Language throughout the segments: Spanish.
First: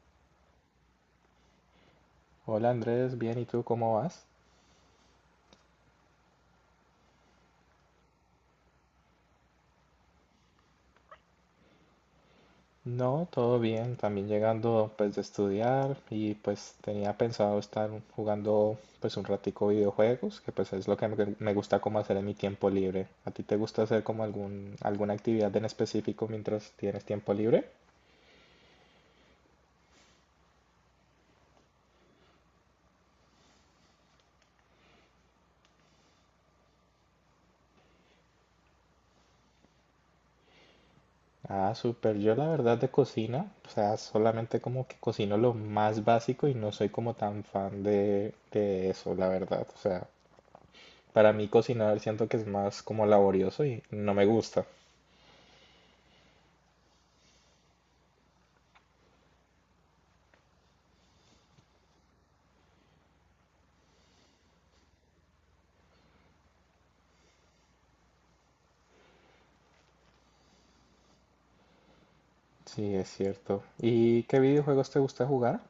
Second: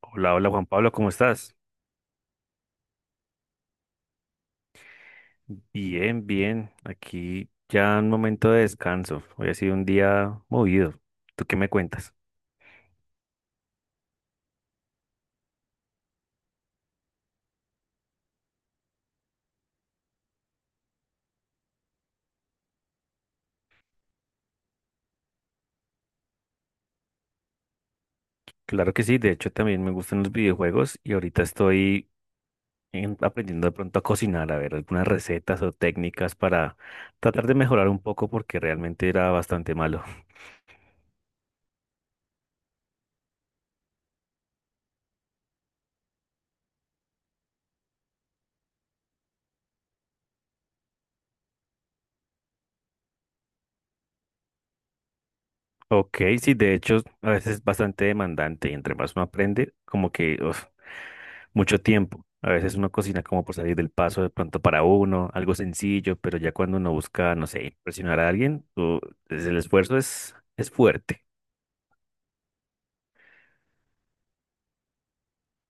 Hola, hola Juan Pablo, ¿cómo estás? Hola Andrés, bien, ¿y tú cómo vas? Bien, bien. Aquí ya un momento de descanso. Hoy ha sido un día movido. ¿Tú qué me cuentas? No, todo bien, también llegando pues de estudiar y pues tenía pensado estar jugando pues un ratico videojuegos, que pues es lo que me gusta como hacer en mi tiempo libre. ¿A ti te gusta hacer como alguna actividad en específico mientras tienes tiempo libre? Claro que sí, de hecho también me gustan los videojuegos y ahorita estoy aprendiendo de pronto a cocinar, a ver algunas recetas o técnicas para tratar de mejorar un poco porque realmente era bastante malo. Ah, súper. Yo la verdad de cocina, o sea, solamente como que cocino lo más básico y no soy como tan fan de eso, la verdad. O sea, para mí cocinar siento que es más como laborioso y no me gusta. Ok, sí, de hecho, a veces es bastante demandante y entre más uno aprende, como que uf, mucho tiempo. A veces uno cocina como por salir del paso de pronto para uno, algo sencillo, pero ya cuando uno busca, no sé, impresionar a alguien, el esfuerzo es fuerte. Sí, es cierto. ¿Y qué videojuegos te gusta jugar?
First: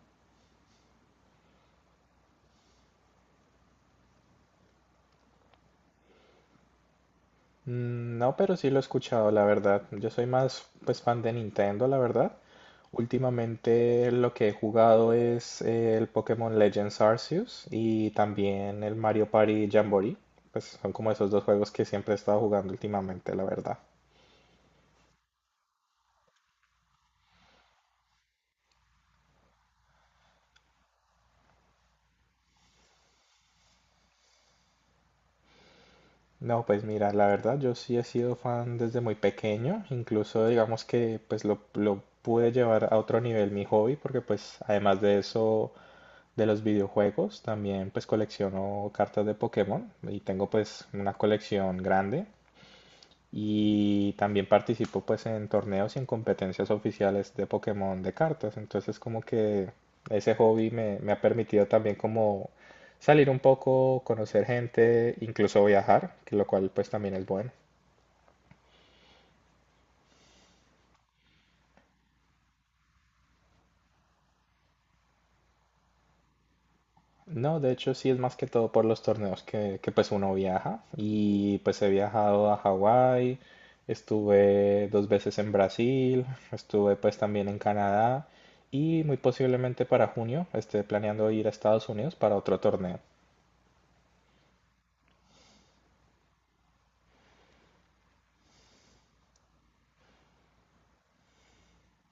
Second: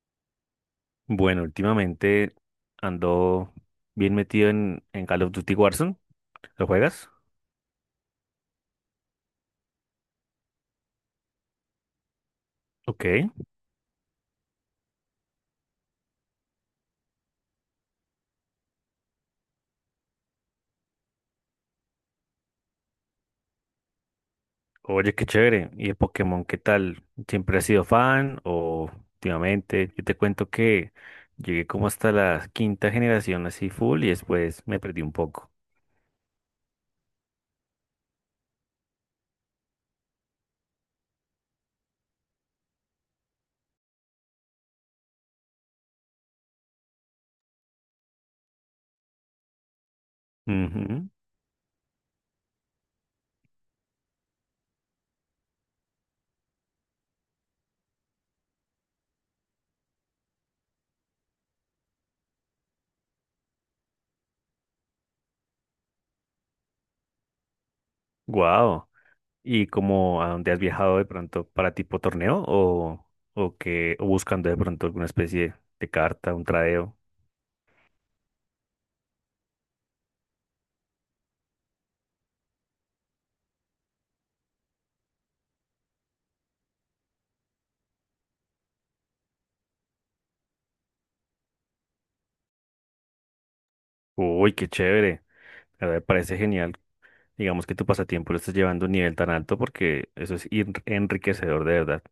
Bueno, últimamente ando bien metido en Call of Duty Warzone. ¿Lo juegas? Mm, no, pero sí lo he escuchado, la verdad. Yo soy más pues fan de Nintendo, la verdad. Ok. Últimamente lo que he jugado es el Pokémon Legends Arceus y también el Mario Party Jamboree. Pues son como esos dos juegos que siempre he estado jugando últimamente, la verdad. Oye, qué chévere. ¿Y el Pokémon qué tal? ¿Siempre has sido fan o últimamente? Yo te cuento que llegué como hasta la quinta generación así full y después me perdí un poco. No, pues mira, la verdad yo sí he sido fan desde muy pequeño, incluso digamos que pues lo pude llevar a otro nivel mi hobby, porque pues además de eso, de los videojuegos también pues colecciono cartas de Pokémon y tengo pues una colección grande, y también participo pues en torneos y en competencias oficiales de Pokémon de cartas. Entonces como que ese hobby me ha permitido también como salir un poco, conocer gente, incluso viajar, que lo cual pues también es bueno. Wow. ¿Y como a dónde has viajado de pronto para tipo torneo o que o buscando de pronto alguna especie de carta, un tradeo? No, de hecho sí es más que todo por los torneos pues uno viaja y pues he viajado a Hawái, estuve dos veces en Brasil, estuve pues también en Canadá y muy posiblemente para junio esté planeando ir a Estados Unidos para otro torneo. Uy, qué chévere. La verdad me parece genial. Digamos que tu pasatiempo lo estás llevando a un nivel tan alto porque eso es enriquecedor de verdad.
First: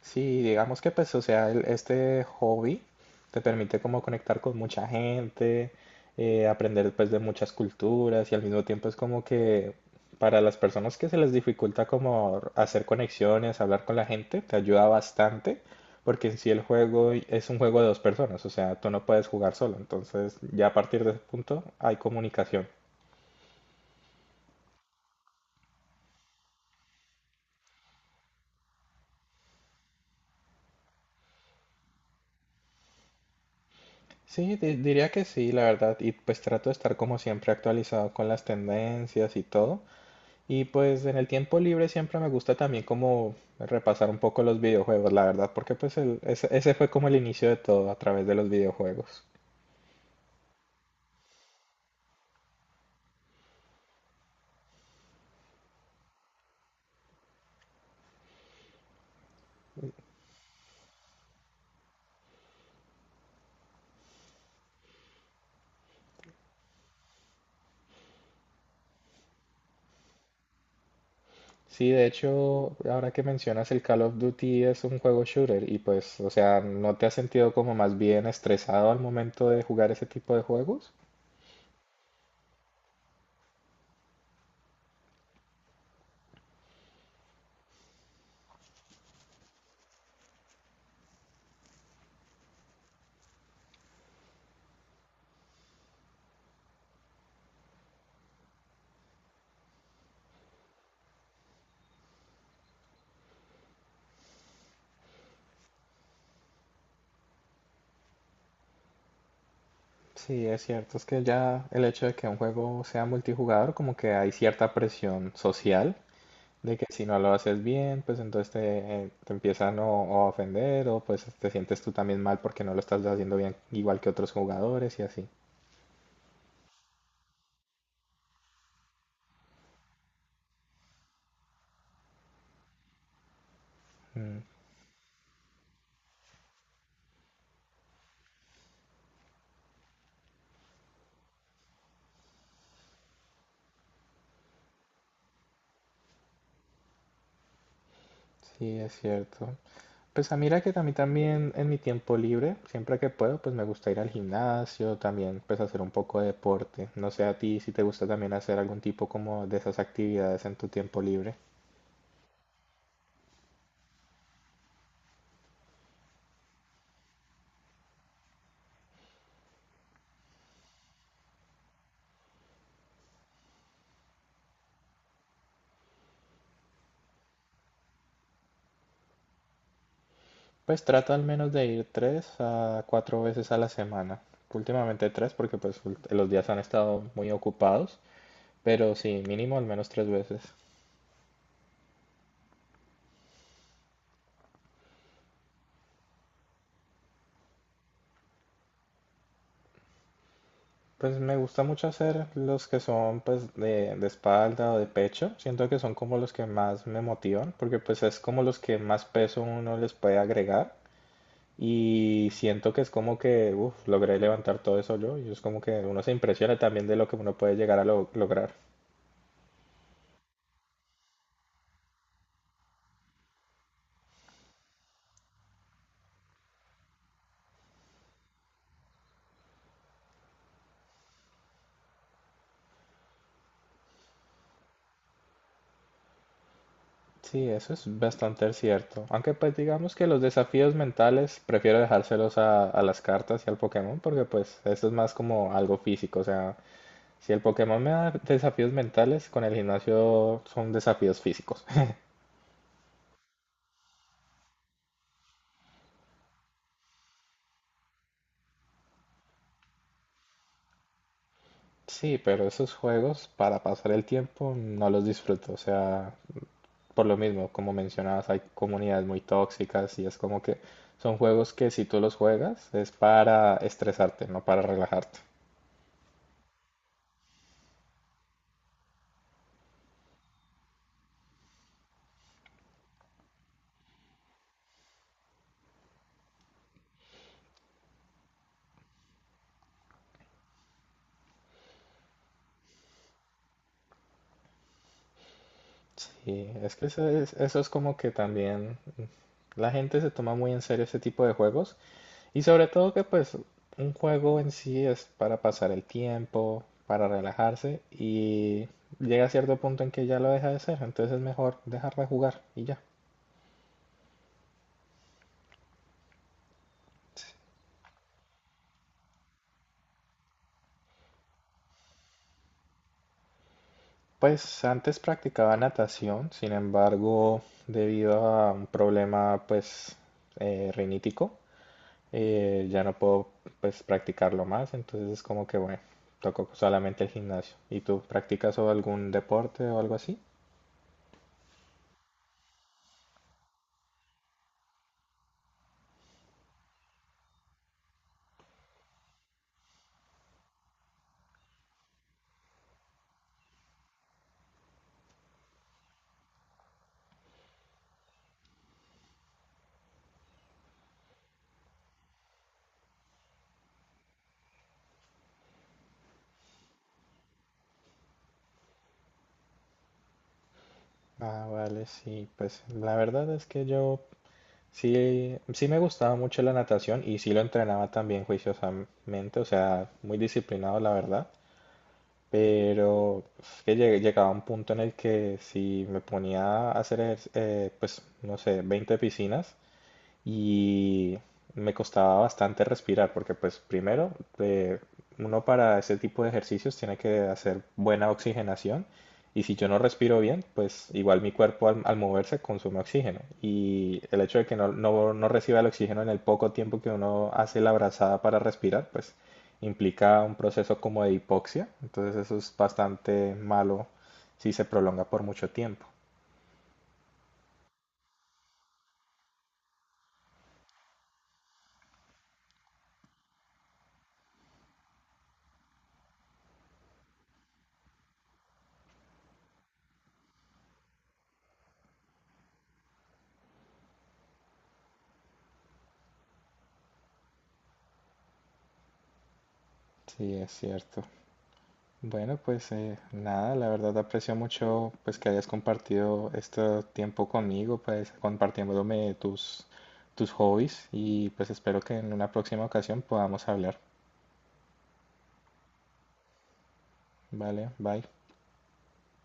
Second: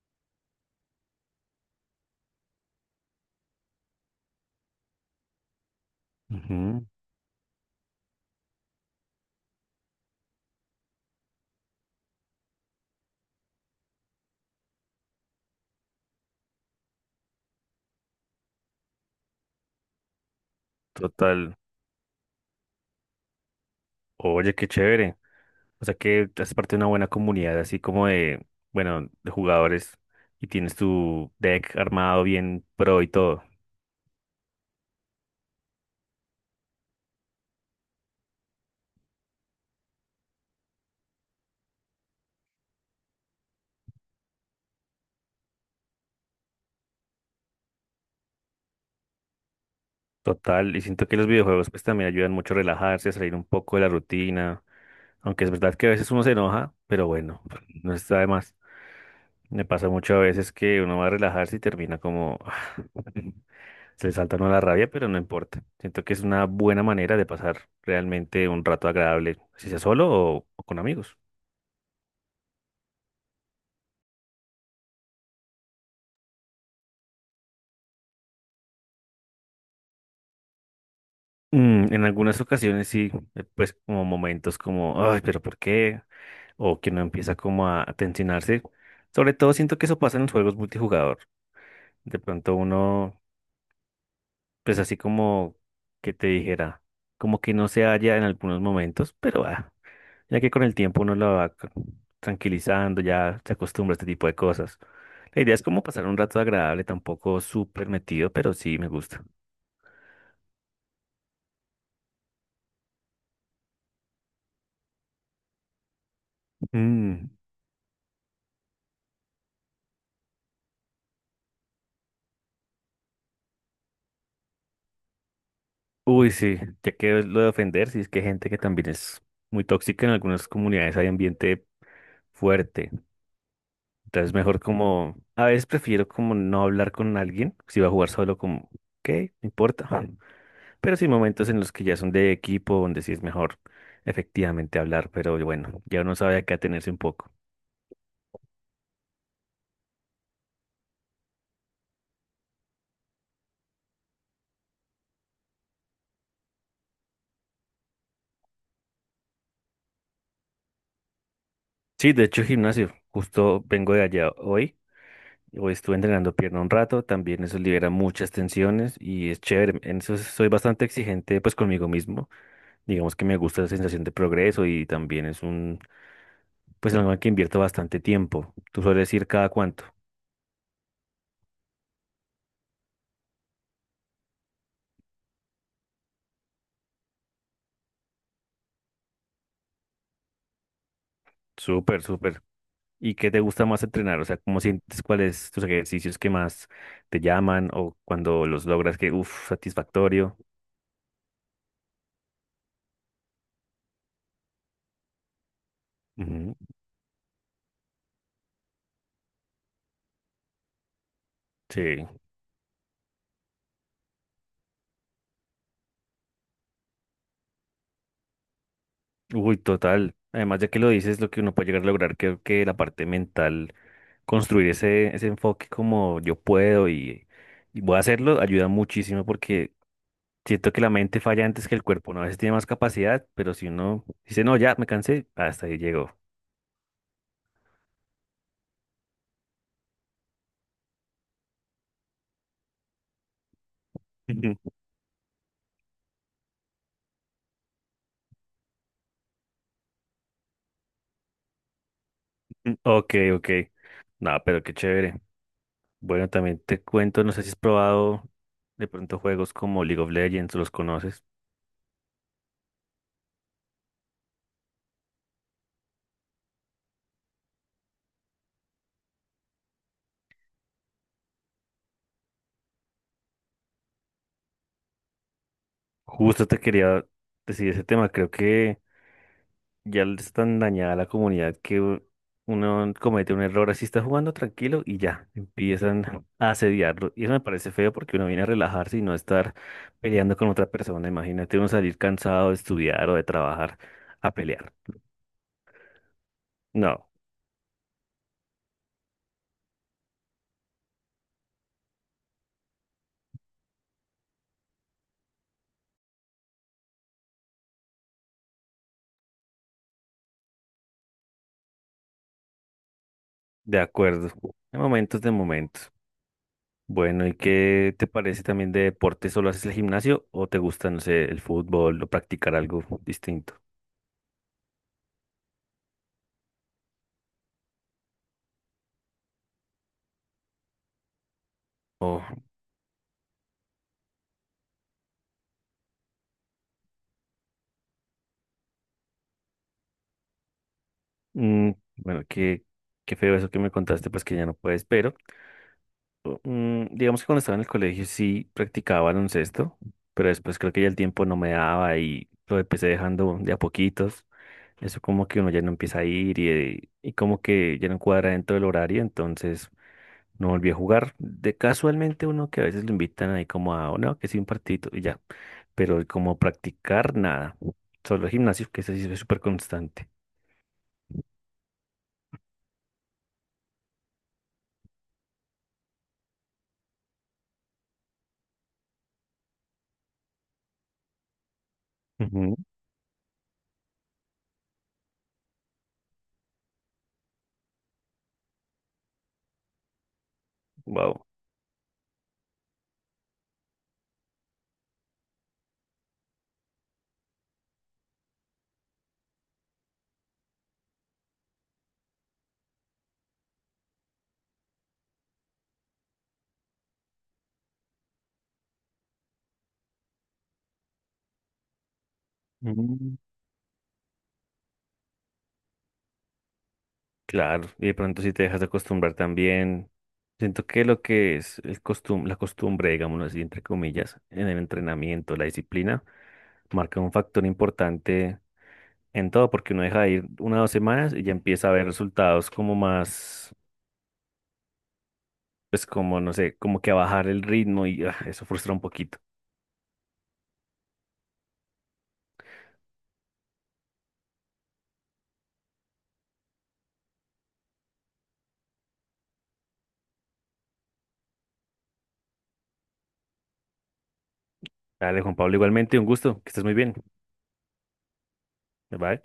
Sí, digamos que pues, o sea, este hobby te permite como conectar con mucha gente, Ujú. aprender pues de muchas culturas y al mismo tiempo es como que para las personas que se les dificulta como hacer conexiones, hablar con la gente, te ayuda bastante porque en sí el juego es un juego de dos personas, o sea, tú no puedes jugar solo, entonces ya a partir de ese Total. punto hay comunicación. Oye, qué chévere. O sea que haces parte de una buena comunidad, así como de, bueno, de jugadores y tienes tu deck armado bien pro y todo. Sí, diría que sí, la verdad, y pues trato de estar como siempre actualizado con las tendencias y todo. Y pues en el tiempo libre siempre me gusta también como repasar un poco los videojuegos, la verdad, porque pues ese fue como el inicio de todo a través de los videojuegos. Total, y siento que los videojuegos pues también ayudan mucho a relajarse, a salir un poco de la rutina, aunque es verdad que a veces uno se enoja, pero bueno, no está de más. Me pasa mucho a veces que uno va a relajarse y termina como se le salta a uno la rabia, pero no importa. Siento que es una buena manera de pasar realmente un rato agradable, si sea solo o con amigos. Sí, de hecho, ahora que mencionas el Call of Duty es un juego shooter y pues, o sea, ¿no te has sentido como más bien estresado al momento de jugar ese tipo de juegos? Mm, en algunas ocasiones sí, pues como momentos como, ay, pero ¿por qué? O que uno empieza como a tensionarse. Sobre todo siento que eso pasa en los juegos multijugador. De pronto uno, pues así como que te dijera, como que no se halla en algunos momentos, pero ah, ya que con el tiempo uno lo va tranquilizando, ya se acostumbra a este tipo de cosas. La idea es como pasar un rato agradable, tampoco súper metido, pero sí me gusta. Sí, es cierto, es que ya el hecho de que un juego sea multijugador, como que hay cierta presión social, de que si no lo haces bien, pues entonces te empiezan o a ofender o pues te sientes tú también mal porque no lo estás haciendo bien igual que otros jugadores y así. Uy, sí, ya que lo de ofender, sí es que hay gente que también es muy tóxica en algunas comunidades, hay ambiente fuerte. Entonces, Mm, mejor como, a veces prefiero como no hablar con alguien, si va a jugar solo como, ok, no importa. Ujú. Pero sí hay momentos en los que ya son de equipo, donde sí es mejor efectivamente hablar, pero bueno, ya uno sabe a qué atenerse un poco. sí, es cierto. Pues a mira que a mí también en mi tiempo libre, siempre que puedo, pues me gusta ir al gimnasio, también pues hacer un poco de deporte. No sé a ti si te gusta también hacer algún tipo como de esas actividades en tu tiempo libre. Sí, de hecho, gimnasio, justo vengo de allá hoy. O estuve entrenando pierna un rato, también eso libera muchas tensiones y es chévere. En eso soy bastante exigente pues conmigo mismo. Digamos que me gusta la sensación de progreso y también es un, pues algo en que invierto bastante tiempo. ¿Tú sueles ir cada cuánto? Pues trato al menos de ir tres a cuatro veces a la semana. Últimamente tres porque pues los días han estado muy ocupados. Pero sí, mínimo al menos tres veces. Súper, súper. ¿Y qué te gusta más entrenar? O sea, ¿cómo sientes cuáles tus ejercicios que más te llaman o cuando los logras que, uff, satisfactorio? Pues me gusta mucho hacer los que son pues de espalda o de pecho. Siento que son como los que Ujú. más me motivan porque pues es como los que más peso uno les puede agregar. Sí, Y siento que es como que, uff, logré levantar todo eso yo. Y es como que uno se impresiona también de lo que uno puede llegar a lograr. uy, total. Además, ya que lo dices, lo que uno puede llegar a lograr, creo que la parte mental construir ese enfoque como yo puedo y voy a hacerlo, ayuda muchísimo porque siento que la mente falla antes que el cuerpo, ¿no? A veces tiene más capacidad, pero si uno dice, no, ya me cansé, hasta ahí llegó. Sí, eso es bastante cierto. Aunque pues digamos que los desafíos mentales prefiero dejárselos a las cartas y al Pokémon porque pues esto es más como algo físico. O sea, si el Pokémon me da desafíos mentales, con el gimnasio son desafíos físicos. Ok, ok. No, pero qué chévere. Bueno, también te cuento, no sé si has probado de pronto juegos como League of Legends, ¿los conoces? Sí, pero esos juegos para pasar el tiempo no los disfruto. O sea, por lo mismo, como mencionabas, hay comunidades muy tóxicas y es como que son juegos que si tú los juegas es para estresarte, no para relajarte. Justo te quería decir ese tema, creo que… Ya es tan dañada la comunidad que uno comete un error así, está jugando tranquilo y ya empiezan a asediarlo. Y eso me parece feo porque uno viene a relajarse y no estar peleando con otra persona. Imagínate uno salir cansado de estudiar o de trabajar a pelear. Sí, es que No, eso es como que también la gente se toma muy en serio ese tipo de juegos. Y sobre todo que pues un juego en sí es para pasar el tiempo, para relajarse y llega a cierto punto en que ya lo deja de ser, entonces es mejor dejar de jugar y ya. de acuerdo. De momentos, de momentos. Bueno, ¿y qué te parece también de deporte? ¿Solo haces el gimnasio o te gusta, no sé, el fútbol o practicar algo distinto? Pues antes practicaba natación, sin embargo, debido a un problema pues rinítico, O, ya no puedo pues practicarlo más, entonces es como que bueno, toco solamente el gimnasio. ¿Y tú practicas o algún deporte o algo así? mm, bueno, qué, qué feo eso que me contaste, pues que ya no puedes, pero. Mm, digamos que cuando estaba en el colegio sí practicaba baloncesto, pero después creo que ya el tiempo no me daba y lo empecé dejando de a poquitos. Eso como que uno ya no empieza a ir y como que ya no cuadra dentro del horario, entonces no volví a jugar. De casualmente uno que a veces lo invitan ahí como a, "Oh, no, que sí un partidito y ya, pero como practicar nada, solo gimnasio, que ese sí es súper constante. Ah, vale, sí, pues la verdad es que yo sí, sí me gustaba mucho la natación y sí lo entrenaba también juiciosamente, o sea, muy disciplinado la verdad, pero es que llegaba a un punto en el que si me ponía a hacer, pues, no sé, 20 piscinas, y Wow. me costaba bastante respirar porque pues primero, eh, uno para ese tipo de ejercicios tiene que hacer buena oxigenación, y si yo no respiro bien pues igual mi cuerpo al moverse consume oxígeno y el hecho de que no reciba el oxígeno en el poco tiempo que uno hace la brazada para respirar pues implica un proceso como de hipoxia, entonces eso es bastante malo si se prolonga por mucho tiempo. Claro, y de pronto si te dejas de acostumbrar también, siento que lo que es el costum la costumbre, digámoslo así, entre comillas, en el entrenamiento, la disciplina, marca un factor importante en todo, porque uno deja de ir una o dos semanas y ya empieza a ver resultados como más, pues como, no sé, como que a bajar el ritmo y ah, eso frustra un poquito. Sí, es cierto. Bueno, pues nada, la verdad aprecio mucho pues que hayas compartido este tiempo conmigo, pues compartiéndome tus hobbies y pues espero que en una próxima ocasión podamos hablar. Dale, Juan Pablo, igualmente, un gusto, que estés muy bien. Vale, bye. Bye.